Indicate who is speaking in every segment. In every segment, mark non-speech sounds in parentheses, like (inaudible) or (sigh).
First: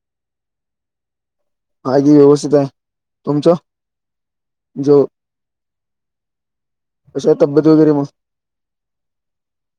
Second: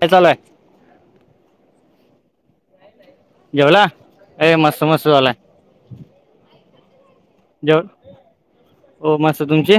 Speaker 1: ते चालेय
Speaker 2: हे व्यवसित
Speaker 1: जेवला ए मस्त मस्त झाला.
Speaker 2: अशा तब्येत
Speaker 1: जेव
Speaker 2: वगैरे म
Speaker 1: हो मस्त तुमची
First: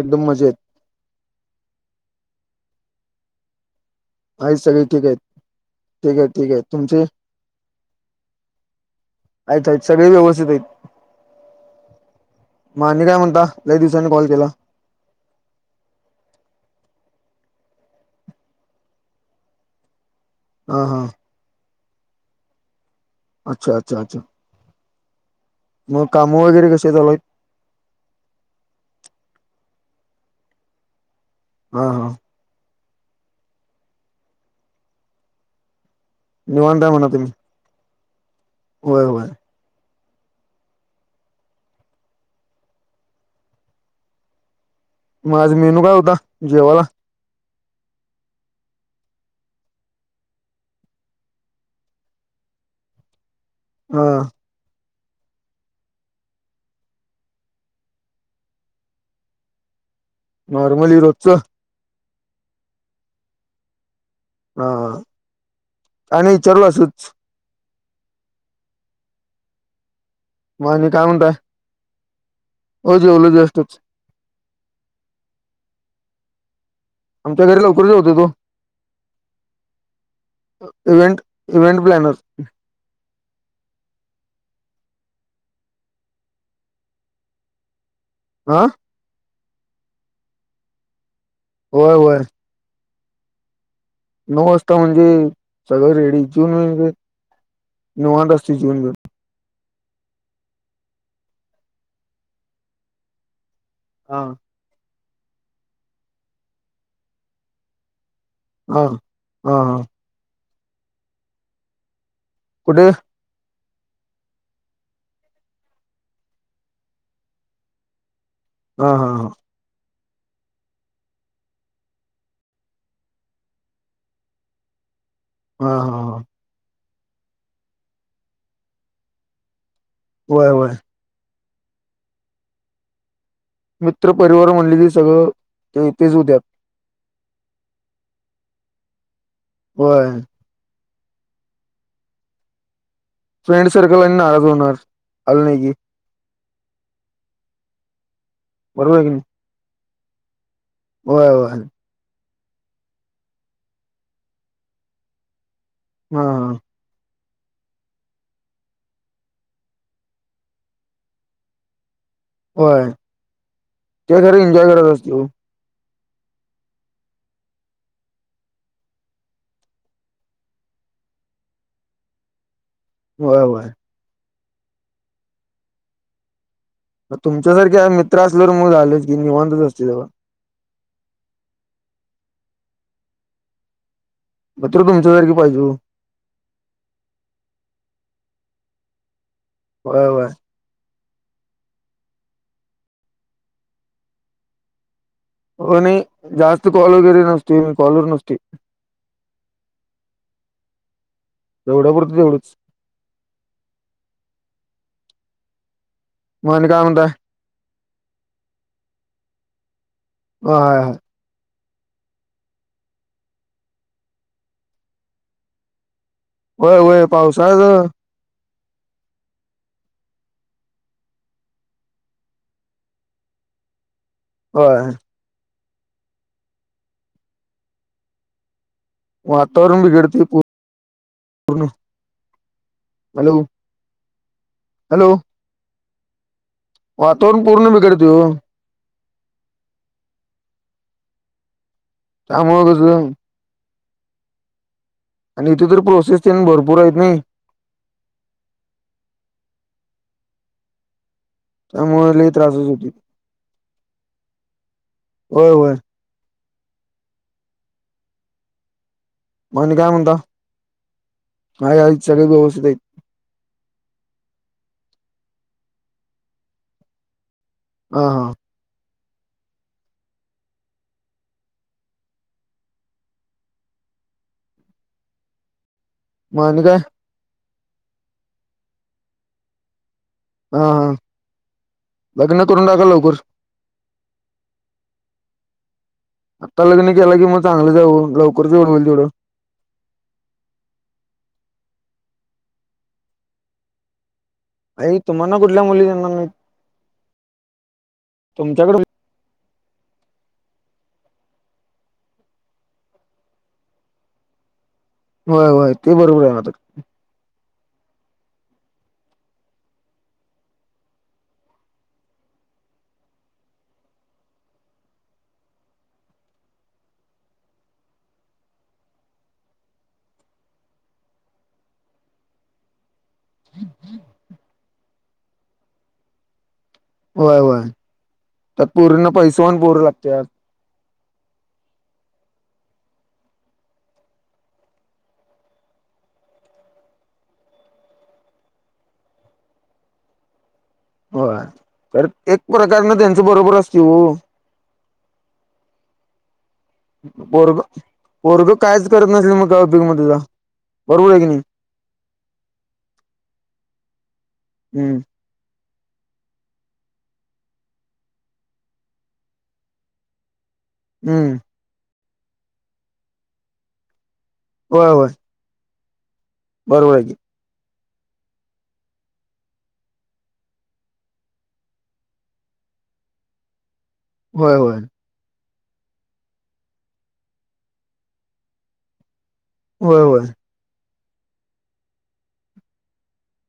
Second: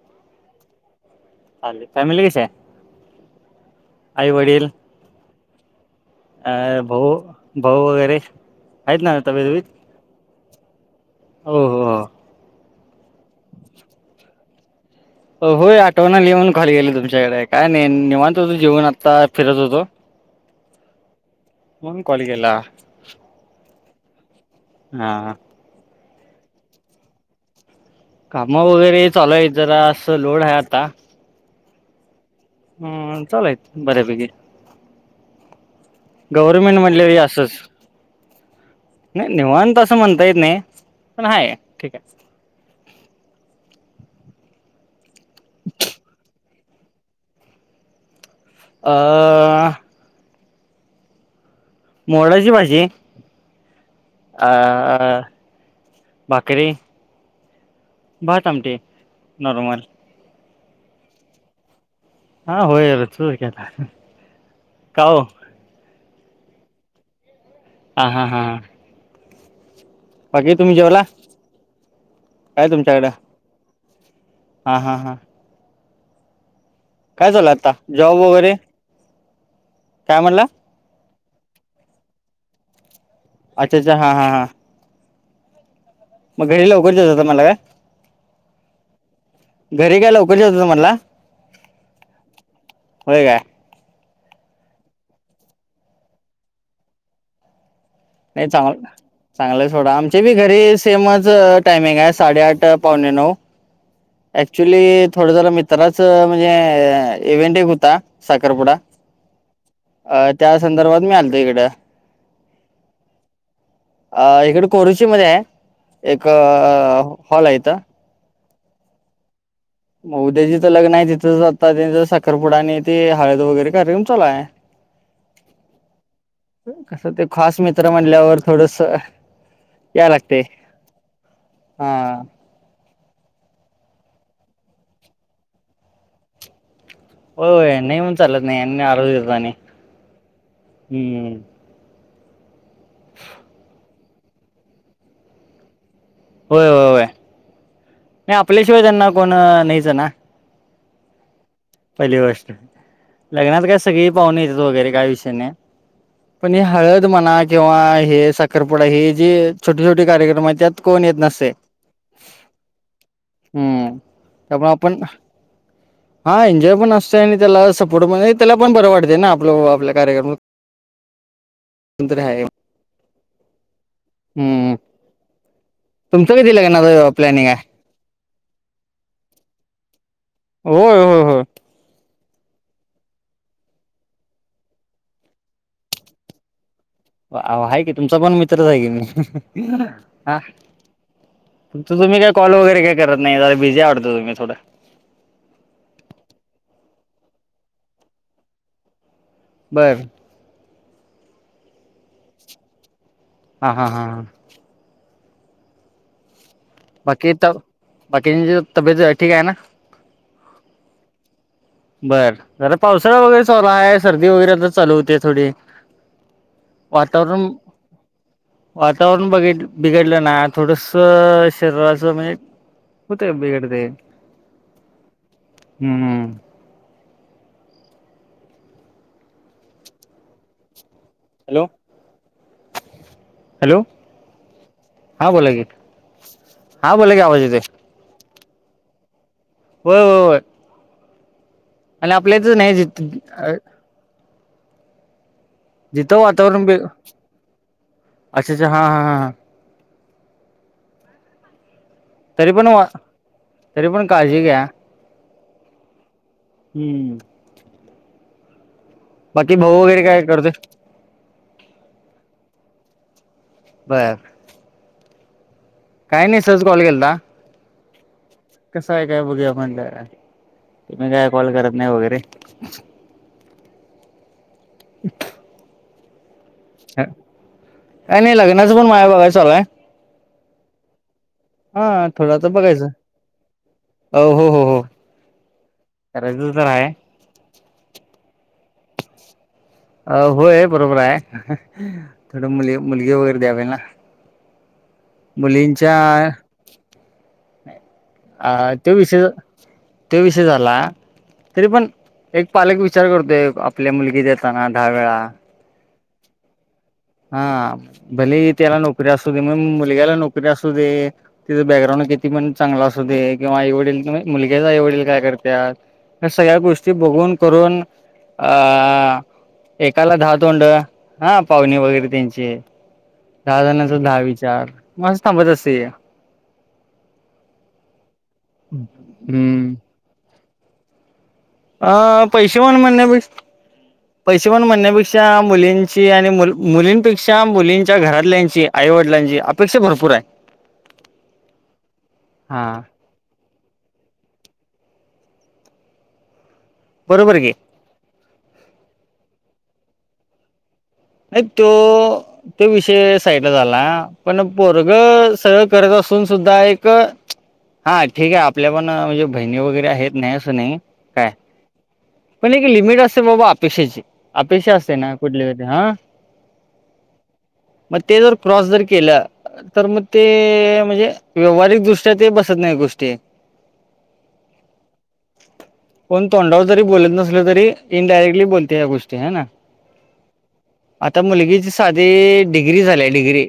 Speaker 2: एकदम मजा येत
Speaker 1: फॅम कसे आहे. आई
Speaker 2: आ
Speaker 1: वडील
Speaker 2: सगळे ठीक आहेत ठीक आहे ठीक आहे
Speaker 1: अ
Speaker 2: तुमचे
Speaker 1: भाऊ भाऊ वगैरे आहेत ना तबी
Speaker 2: आहेत
Speaker 1: तबीत
Speaker 2: आहेत सगळे व्यवस्थित आहेत
Speaker 1: होओ हो
Speaker 2: मा नाही काय म्हणता अक दिवसांनी कॉल केला
Speaker 1: होय आठवण लिऊन खाली गेले तुमच्याकडे काय नाही निवांत जेवन आत्ता फिरत होतो
Speaker 2: ह हा
Speaker 1: मग कोलगला
Speaker 2: अच्छ अच्ा अचछा
Speaker 1: हा
Speaker 2: मग काम वगैरे कशी चालुयत
Speaker 1: काम वगैरे चालूय जरा असं लोड आहे आता
Speaker 2: हा हा
Speaker 1: हम्म चालय बर्या बेकी गव्हर्मेंट
Speaker 2: निवांत आहे म्हणा
Speaker 1: म्हटले
Speaker 2: तुम्ही
Speaker 1: असंच
Speaker 2: होय होय
Speaker 1: नाही निवांत अस म्हणता येत नाही पण हाय ठीक आहे.
Speaker 2: माझ मेनू काय होता जेववाला
Speaker 1: आ हं मोडाची भाजी
Speaker 2: ह
Speaker 1: बकरी बातम ट नॉर्मल
Speaker 2: नॉर्मल रोजचं
Speaker 1: हा होयर चूर कायता
Speaker 2: हा आणि चलवासच
Speaker 1: हा हा हा हां बाकीे तुम्
Speaker 2: मग आणि
Speaker 1: जेवला
Speaker 2: काय म्हणताय
Speaker 1: काय
Speaker 2: हो
Speaker 1: तुमच्याकडे
Speaker 2: जेलो जास्टच
Speaker 1: हा हा हा काय
Speaker 2: आमच्या
Speaker 1: चाल
Speaker 2: घरी
Speaker 1: आता
Speaker 2: लवकर जेवतो
Speaker 1: जॉब
Speaker 2: तो
Speaker 1: वगैरे काय म्हणला
Speaker 2: इवहेंट इवहेंट प्लॅनर
Speaker 1: अच्ा अच्ा हा हा हा मग घरी लवकर दात हों मला काय
Speaker 2: आह
Speaker 1: घरी गयलावकरच होतो तुम्हाला
Speaker 2: होय होय
Speaker 1: हो का
Speaker 2: नऊ वाजता म्हणजे सगळं रेडी जऊन म्ह
Speaker 1: नाही चांगलं चांगलेचोडा आमचे बी घरी सेमच टायमिंग आहे साडेआठ पावणे नऊ
Speaker 2: हा
Speaker 1: क्च्युली थोडा जरा मित्राच म्हणजे इव्हेंट एक होता साखरपुडा
Speaker 2: हा हा हा
Speaker 1: अ त्या संदर्भात मी आलतो इकडं
Speaker 2: कुठे
Speaker 1: अ इकडे कोरुची मध्ये आहे एक हॉल आहेथ
Speaker 2: हा हा हा
Speaker 1: मग उद्याचीं लग्न आहे तिथंच आता त्यांचं साखरपुडा आणि ते हळद वगैरे कार्यक्रम चचाला आहे (inaudible)
Speaker 2: हा हा हा
Speaker 1: कसं ते खास मित्र म्हणल्यावर थोडस यालगते
Speaker 2: व्हय व्हय
Speaker 1: हा
Speaker 2: मित्र पररिवार म्हणले ते सगळं ते तेच होत्या
Speaker 1: हो नाही मण चालत नाही आरो देत आणि
Speaker 2: व्हय
Speaker 1: हम्म ह
Speaker 2: फ्रेंड सर्कल आणि नाराज होणार आल नाही की
Speaker 1: होय होय होय नाही आपल्याशिवाय
Speaker 2: बरोबर
Speaker 1: त्यांना कोण नाहीचं ना
Speaker 2: हो
Speaker 1: पहिली गोष्ट लग्नात काय सगळी पाहून येतात वगैरे काय विषय नाही
Speaker 2: हा हा
Speaker 1: पण ह हळद म्हणा किंवा हे साखरपुडा हे जे छोटे छोटी कार्यक्रम आहे त्यात कोण येत नसते
Speaker 2: होय
Speaker 1: हम्म
Speaker 2: ते खर
Speaker 1: त्यामुळे
Speaker 2: एन्जॉय करत
Speaker 1: आपण
Speaker 2: असत
Speaker 1: हा एन्जॉय पण असतो आणि त्याला सपोर्ट पण त्याला पण बरं वाटते ना आपलं आपल्या कार्यक्रमात तंत्र आहे
Speaker 2: होय होय
Speaker 1: हम्म तुमच कध दि लगणार
Speaker 2: तुमच्यासारखे मित्र असले तर मग झालेच की निवांतच असतील तेव
Speaker 1: होय होय हो
Speaker 2: म्र तुमच्यासारखी पाहिजे
Speaker 1: आहे की तुमचा पण मित्रच आहे की मी
Speaker 2: व्हय व्हय
Speaker 1: हा तुम् काही कॉल वैे काही करत नाहीला बझी आवत तुम् थोडं
Speaker 2: हो नाही जास्त कोॉल वगैरीे नसते मी कॉलोर नसते
Speaker 1: बरं
Speaker 2: एवढं पुरतं तेवढच
Speaker 1: हा हा हा ह
Speaker 2: मग आणि काय म्हन
Speaker 1: बाकी तर बाकीची तब्येत ठीक आहे ना
Speaker 2: होय
Speaker 1: बरं जरा पावसाळा वगैरे चालू आहे सर्दी वगैरे तर चालू होते थोडी
Speaker 2: होय होय
Speaker 1: वातावरण
Speaker 2: पावसाळ्याच
Speaker 1: वातावरण बघ बिघडलं ना थोडसं शरीराचं म्हणजे होतंय बिगडतंय
Speaker 2: होय
Speaker 1: हम्म
Speaker 2: वातावरण बिघडते पूर्ण
Speaker 1: हॅलो
Speaker 2: हॅलो
Speaker 1: हा बोला की हा बोला की आवाज
Speaker 2: वातावरण
Speaker 1: येतोय
Speaker 2: पूर्ण बिघडत
Speaker 1: हो हो आणि आपल्याच
Speaker 2: त्यामुळ
Speaker 1: नाही
Speaker 2: कसं आणि इथे तर
Speaker 1: जिथं
Speaker 2: प्रोसेस भरपूर आहेत नाही
Speaker 1: अच्छाच्छा हां हां
Speaker 2: त्यामुळे लय
Speaker 1: तरी
Speaker 2: त्रास
Speaker 1: पण
Speaker 2: होतोय
Speaker 1: तरी पण काळजी घ्या
Speaker 2: होय होय
Speaker 1: हम्म बाकी
Speaker 2: मग आणि
Speaker 1: भाऊ वगैरे
Speaker 2: म्हणता?
Speaker 1: काय करतोय
Speaker 2: हाय हाईत सगळे व्यवस्थित आहेत.
Speaker 1: बर काही नाही सहज कॉल केेलता
Speaker 2: ह हां
Speaker 1: कसं आहे काय बघूया म्हणलं तुम्ही मी काय कॉल करत नाही वगैरे
Speaker 2: मग आणि काय
Speaker 1: काय नाही लग्नाचं पण माझ्या बघाय चालू आहे
Speaker 2: हा हा
Speaker 1: हा थोडं
Speaker 2: लग्न
Speaker 1: तर
Speaker 2: करून टाका
Speaker 1: बघायचं
Speaker 2: लवकर
Speaker 1: हो हो हो हो करायचं
Speaker 2: आत्ता
Speaker 1: तर
Speaker 2: लग्न
Speaker 1: आहे
Speaker 2: केला की मग चांगलंच आहे ओ लवकरच जेवढं होईल तेवढं
Speaker 1: अ होय बरोबर आहे थोडं मुली मुलगी वगैरे द्यावेल ना
Speaker 2: आई तुम्हाना कुठल्या मुली
Speaker 1: मुलींच्या
Speaker 2: त्याना नाही
Speaker 1: हा तो विषय तो विषय झाला तरी पण एक पालक विचार करतोय आपल्या मुलगी देताना दहा वेेळा
Speaker 2: होय होय ते बरोबर आहे मात्र.
Speaker 1: हा भले त्याला नोकरी असू दे मग मुलग्याला नोकरी असू दे तिचं बॅकग्राऊंड किती पण चांगलं असू दे किंवा आई वडील मुलग्याचं आईवडील काय करतात या सगळ्या गोष्टी बघून करून अ एकाला दहा तोंडं हा पाहुणे वगैरे त्यांची दहा जणांचा दहा विचार मग असं थांबत असते
Speaker 2: होय होय तर पूरींना पैसेवान
Speaker 1: हम्म
Speaker 2: पोरं लागतात
Speaker 1: हा पैसेवान म्हणण्यापेक्षा पैसेवाण म्हणण्यापेक्षा मुलींची आणि मु मुलींपेक्षा मुलींच्या घरातल्यांची आईवडिलांची अपेक्षा भरपूर आहे
Speaker 2: होय खरं एक
Speaker 1: हा
Speaker 2: प्रकारन त्यांचं बरोबर असते हो
Speaker 1: बरोबर की
Speaker 2: पोरगं पोरगं कायच करत नसेल मग का उपयोग त्याचा बरोबर आहे की
Speaker 1: नाही तो तो विषय साईट झाला पण
Speaker 2: हम्म
Speaker 1: पोरगं सगळं करत असून सुद्धा एक हा ठीक आहे आपल्या पण म्हणजे बहिणी वगैरे आहेत नाही असं नाही काय
Speaker 2: हम्म
Speaker 1: पण एक लिमिट असते बाबा अपेक्षेची अपेक्षा
Speaker 2: होय
Speaker 1: असते
Speaker 2: होय
Speaker 1: ना कुठली हो हा
Speaker 2: बरोबर
Speaker 1: मग ते ज क्रॉस जर केला तर मग ते म्हणजे व्यवहारिकदृष्ट्या ते बसत नाही गोष्टी
Speaker 2: होय होय
Speaker 1: पण तोंडावर जरी बोलत नसलं तरी इनडायरेक्टली बोलते या गोष्टी ह ना
Speaker 2: होय होय
Speaker 1: आता मुलगीची साधी डिग्री झाली डिग्री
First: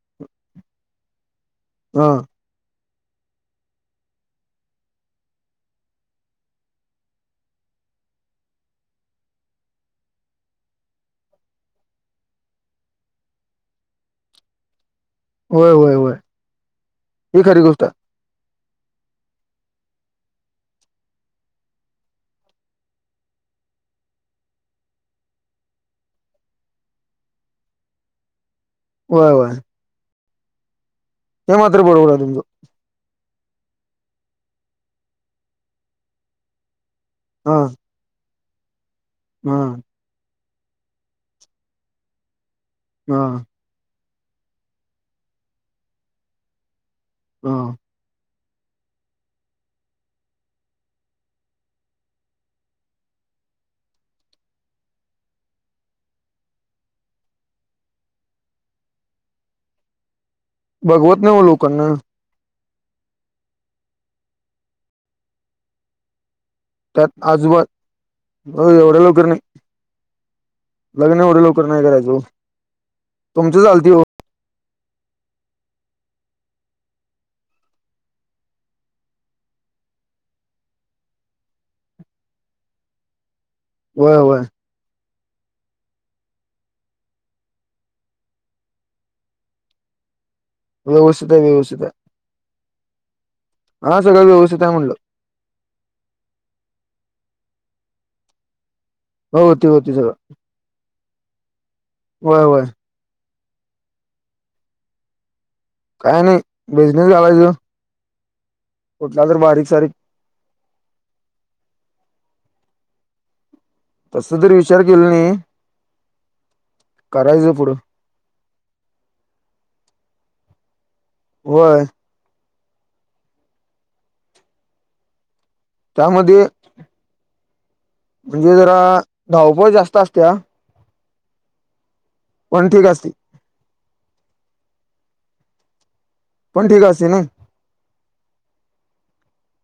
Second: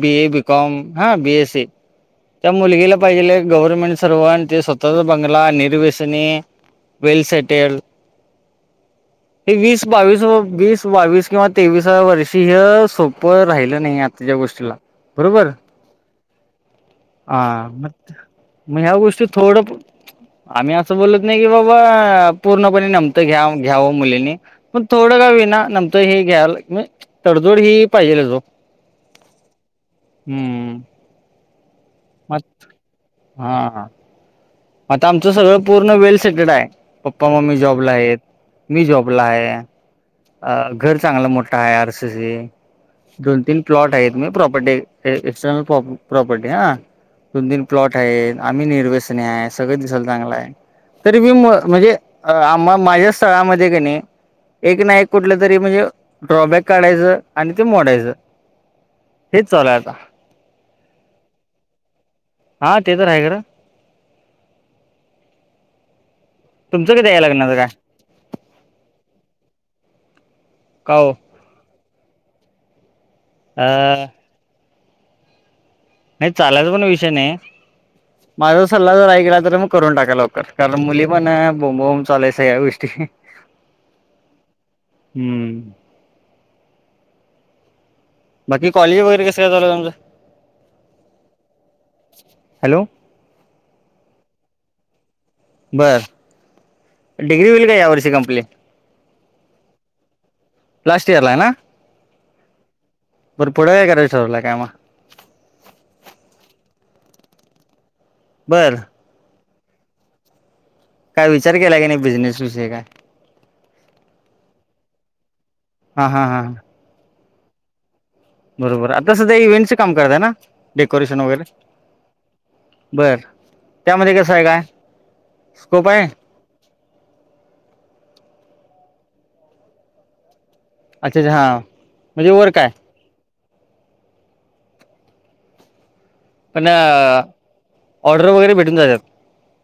Speaker 1: बी ए बीकॉम हा बीएस सी
Speaker 2: हम
Speaker 1: त्या मुलगीला पाहिजे गव्हर्नमेंट सर्व आणि ते स्वतःचा बंगला निर्वसनी वल सटल हे वीस बावीस वीस बावीस किंवा तेवीसा वर्षी हे सोपं राहिलं नाही आता त्या गोष्टीला बरोबर
Speaker 2: होय होय होय
Speaker 1: आ
Speaker 2: ही खरी गोष्ट
Speaker 1: म
Speaker 2: आहे
Speaker 1: म ह्या गोष्टी थोडं आम्ही असं बोलत नाही की बाबा पूर्णपणे नमतं घ्या घ्यावं मुलीनी पण थोडं का होईना नमतं हे घ्याल म्हणजे तडजोड ही पाहिजेलच ओ
Speaker 2: होय वाय
Speaker 1: हम्म
Speaker 2: हे माात्र बरोब
Speaker 1: म हा आता आमचं सगळं पूर्ण वेल सेटड आहे पप्पा मम्मी
Speaker 2: हा
Speaker 1: जॉबला आहेत मी जॉबला आहे
Speaker 2: हा
Speaker 1: अ घर चांगला मोठा आहे आरसेस
Speaker 2: हा
Speaker 1: दोन तीन प्लॉट आहे तु म्ही प्रॉपर्टी एक्सटर्नल प्रॉपर्टी हा दोन
Speaker 2: हा
Speaker 1: तीन प्लॉट ठ आम्ही निर्वेसणे आहे सगळं दिसाल चांगलं आहे तरी मी म्हणजे आ माझ्या स्थळामध्ये कणी एक ना एक कुठलं तरी म्हणजे ड्रॉबॅक काढायचं आणि ते मोडायचं हेच चालय आता
Speaker 2: बघवत नाही लोकांना
Speaker 1: हा ते तरर आहेगर तुमचं
Speaker 2: त्यात
Speaker 1: कधी आहे लग्नाचं काय
Speaker 2: आजूबाज एवढ्या लवकर नाही
Speaker 1: का हो
Speaker 2: लग्न एवढ लोकर नाही करा तुमच चाल
Speaker 1: अ नाही चालायचा पण विषय नाही माझा सल्ला जर ऐ गला तर मग करून टाका लवकर कारण मुली पण बोम बोम चालायच या गोष्टी ह
Speaker 2: वय होय
Speaker 1: हम्म बाकी कॉले वगैरेस काय झालं तमचं
Speaker 2: व्यवस्थित आहे व्यवस्थित आहे
Speaker 1: हॅलो
Speaker 2: हा सगळं व्यवस्थित आहे म्हणलं
Speaker 1: बर डिग्री होईल का या वर्षी कंप्लीट
Speaker 2: होती होती सगळ
Speaker 1: लास्ट इयरला आहे
Speaker 2: वय होय
Speaker 1: बर पुढं काय कराय ठरलं कायग
Speaker 2: काय नाही बिझनेस झालायच
Speaker 1: बरं
Speaker 2: कुठला तर बारीक सारीक
Speaker 1: काय विचार केला की नाही बिझनेस विषय काय
Speaker 2: तस जरी विचार केला नाही
Speaker 1: हां हां हां
Speaker 2: करायचं पुढं
Speaker 1: बरोबर आता सध्या इव्हेंटचं काम करत ना डेकोरेशन वगैरे
Speaker 2: होय
Speaker 1: बरं त्यामध्ये कसं आहे काय स्कोप आहे
Speaker 2: त्यामध्ये म्हणजे जरा धावपळ जास्त असतो या
Speaker 1: अच्छा अच्छा हा म्हणजे वर काय
Speaker 2: पण ठीक असते
Speaker 1: पण
Speaker 2: ठीक असते ना
Speaker 1: ऑर्डर वगैरे भेटून जातात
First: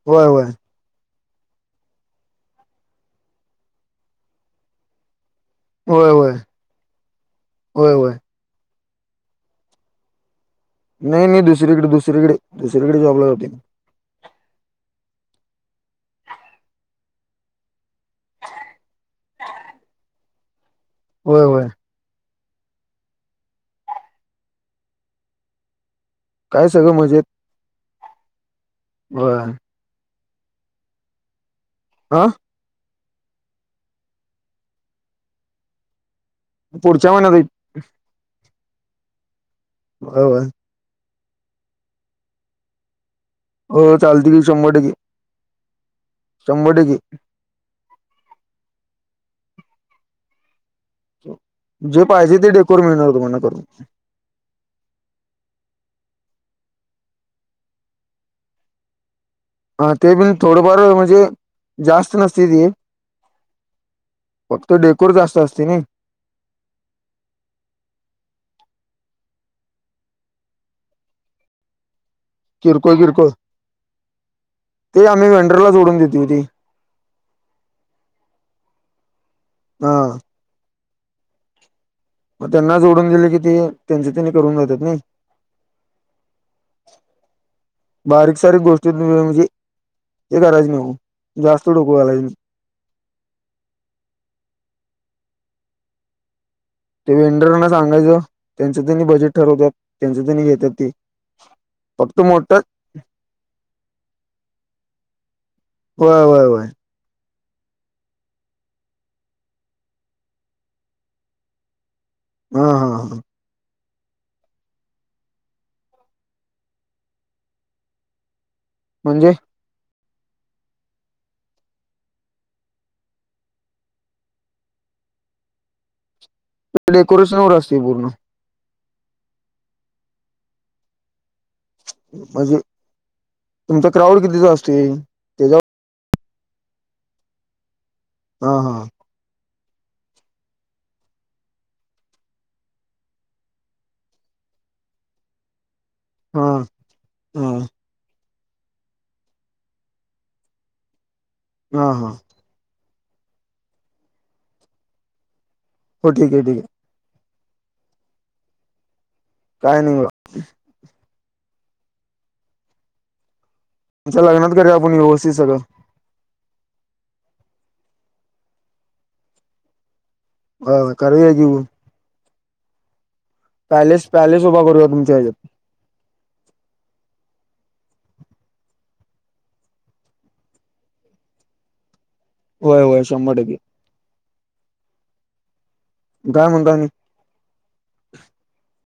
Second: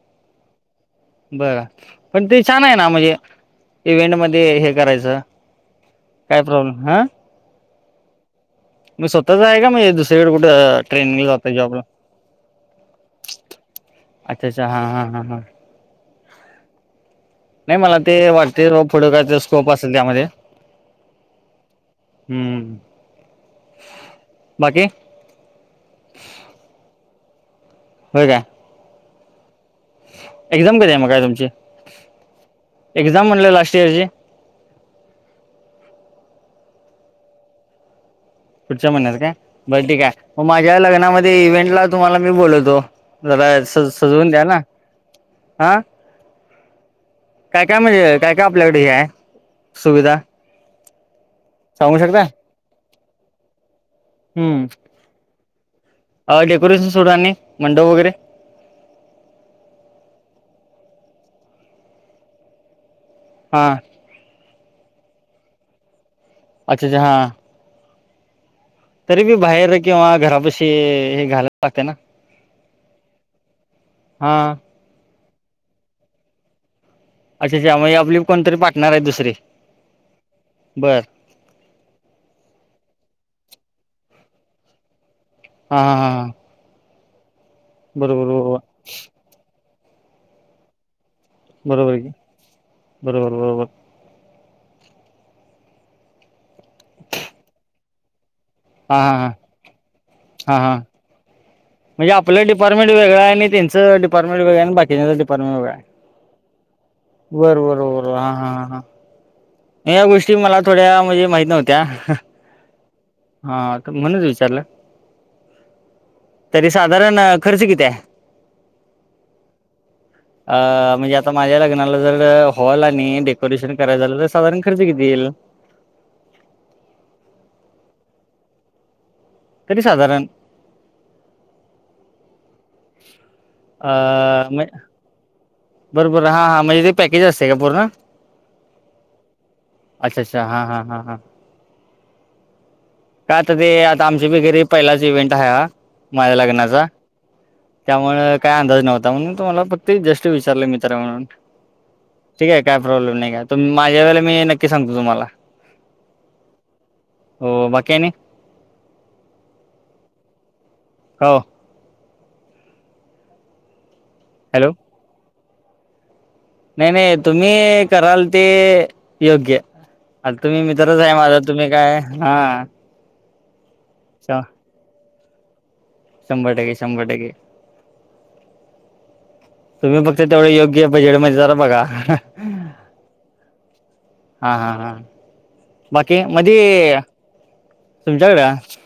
Speaker 2: होय होय
Speaker 1: बरं पण ते छान आहे ना म्हणजे इव्हेंट मध्ये हे करायचं
Speaker 2: होय होय
Speaker 1: काय प्रॉब्लेम हां
Speaker 2: होय होय
Speaker 1: मी स्वतःच आहे का मी दुसरीकडे कुठं
Speaker 2: नाही
Speaker 1: ट्रेनिंगला
Speaker 2: नाही
Speaker 1: जातं जॉबला
Speaker 2: दुसरीकडे दुसरीकडे दुसरीकडे जॉबला होात
Speaker 1: अच्छा अच्छा हा हा हा हा नाही मला ते वाटते रो पुढे कायचा स्कोप असेल त्यामध्ये
Speaker 2: होय होय
Speaker 1: हम्म बाकी
Speaker 2: काय सगळं मजेत
Speaker 1: हो का
Speaker 2: वर
Speaker 1: एक्झाम क आहे म का तुमची
Speaker 2: हा
Speaker 1: एक्झाम म्हणले लास्ट इयरची
Speaker 2: पुढच्या महिन्यात
Speaker 1: पुढच्या महिन्यात काय बर ठीक आहे
Speaker 2: होय
Speaker 1: मग
Speaker 2: होय
Speaker 1: माझ्या लग्नामध्ये इव्हेंट ला तुम्हाला मी बोलवतो जला सज
Speaker 2: हो
Speaker 1: सजवून
Speaker 2: चालते की
Speaker 1: द्या ना
Speaker 2: शंभर टक्के
Speaker 1: हा
Speaker 2: शंभर टक्के
Speaker 1: काय काय म्हणजे काय काय आपल्याकडे हे आहे सुविधा सांगू
Speaker 2: जे
Speaker 1: शकता
Speaker 2: पाहिजे ते डेकोर मिळणार तुम्हाना करून
Speaker 1: हम्म डेकोरेशन सोडा नाही मंडप वगैरे
Speaker 2: हा ते बि थोडंफार म्हणजे जास्त नसती ती
Speaker 1: हा
Speaker 2: फक्त डेकोर जास्त असते नाही
Speaker 1: अच्छा छ हा तरी बी बाहेर किंवा घरापशी हे घालायला लागते ना
Speaker 2: किरकोळ किरकोळ
Speaker 1: हां
Speaker 2: ते आम्ही व्हेंडरला सोडून देते होती
Speaker 1: अच्छा अच्छाग आपली कोणतरी पार्टनर आहे दुसरी
Speaker 2: ह
Speaker 1: बरं
Speaker 2: मग त्यांना जोडून दिले की ते त्यांचे त्यांनी करून जेतात नाही
Speaker 1: हा हा हा ह
Speaker 2: बारीक
Speaker 1: बरोबर
Speaker 2: सारीक गोष्टी तु म्हणजे ते करायच नाही हो
Speaker 1: बरोबर की बरोबर बरोबर
Speaker 2: ते व्हेंडरांना सांगायचं त्यांचं
Speaker 1: हां
Speaker 2: त्यांनी
Speaker 1: हां हां
Speaker 2: बजेट ठरवतात त्यांच त्यांनी
Speaker 1: हां
Speaker 2: घेतात
Speaker 1: हां
Speaker 2: ते
Speaker 1: म्हणजे
Speaker 2: फक्त
Speaker 1: आपलं
Speaker 2: मोठा
Speaker 1: डिपारमेंट वेगळं आहे आणि त्यांचं डिपार्टमेंट आणि बाकीच्यांचे डिपार्टमेंट वेगळा आहे
Speaker 2: होय होय होय
Speaker 1: बरं बर बर हा हा हां या गोष्टी मला थोड्या म्हणजे माहित नव्हत्या
Speaker 2: हा हा हां
Speaker 1: हा तर म्हणच विचारलं तरी साधारण खर्च किती आहे
Speaker 2: म्हणजे
Speaker 1: अ म्हणजे आता माझ्या लग्नाला जर हॉल आणि डेकोरेशन करायलां झालं तर साधारण खर्च किती येईल
Speaker 2: डेकोरेशन वर असते पूर्ण
Speaker 1: तरी साधारण
Speaker 2: म्हणजे तुमचा
Speaker 1: अ
Speaker 2: क्राउड कितीचा
Speaker 1: म
Speaker 2: असत
Speaker 1: बरोबर आहे हा हां म्हणजे ते पॅकेज असते का पूर्ण
Speaker 2: ह हा
Speaker 1: अच्छ अच्ा हा हा हा हा काय आता ते आता आमची बगैरे पहिलाच इव्हेंट आहे हा माझ्या
Speaker 2: हा
Speaker 1: लग्नाचा
Speaker 2: हा
Speaker 1: त्यामु काय अंदाज नव्हता म्हणून तुम्हाला फक्त जस्ट विचारले मित्र म्हणून
Speaker 2: ह हा
Speaker 1: ठीक आहे काय प्रॉब्लेम नाही का माझ्या वेला मी नक्की सांगतो तुम्हाला
Speaker 2: हो ठीक आहे ठीक आहे
Speaker 1: हो मगनी
Speaker 2: काय नाही
Speaker 1: हो
Speaker 2: आच्या लग्नात
Speaker 1: हॅलो
Speaker 2: कररा आपण ववस्थी सळं
Speaker 1: नाही नाही तुम्ही कराल ते योग्य आ तुम्ही
Speaker 2: होय होय
Speaker 1: मित्रच आहे माझ
Speaker 2: करूया की
Speaker 1: तुम्ही काय हा.
Speaker 2: पॅलेस पॅलेस उभा करूया तुमच्या हच्यात
Speaker 1: शंभर टक्के शंभर टक्के. तुम्ही फक्त तेवढे योग्य बजेट ममध्ये जरा बघा.
Speaker 2: होय होय शंभर टक्के.
Speaker 1: हा हा हा बाकी
Speaker 2: काय म्हणता आणि
Speaker 1: मध्ये तुमच्याकडे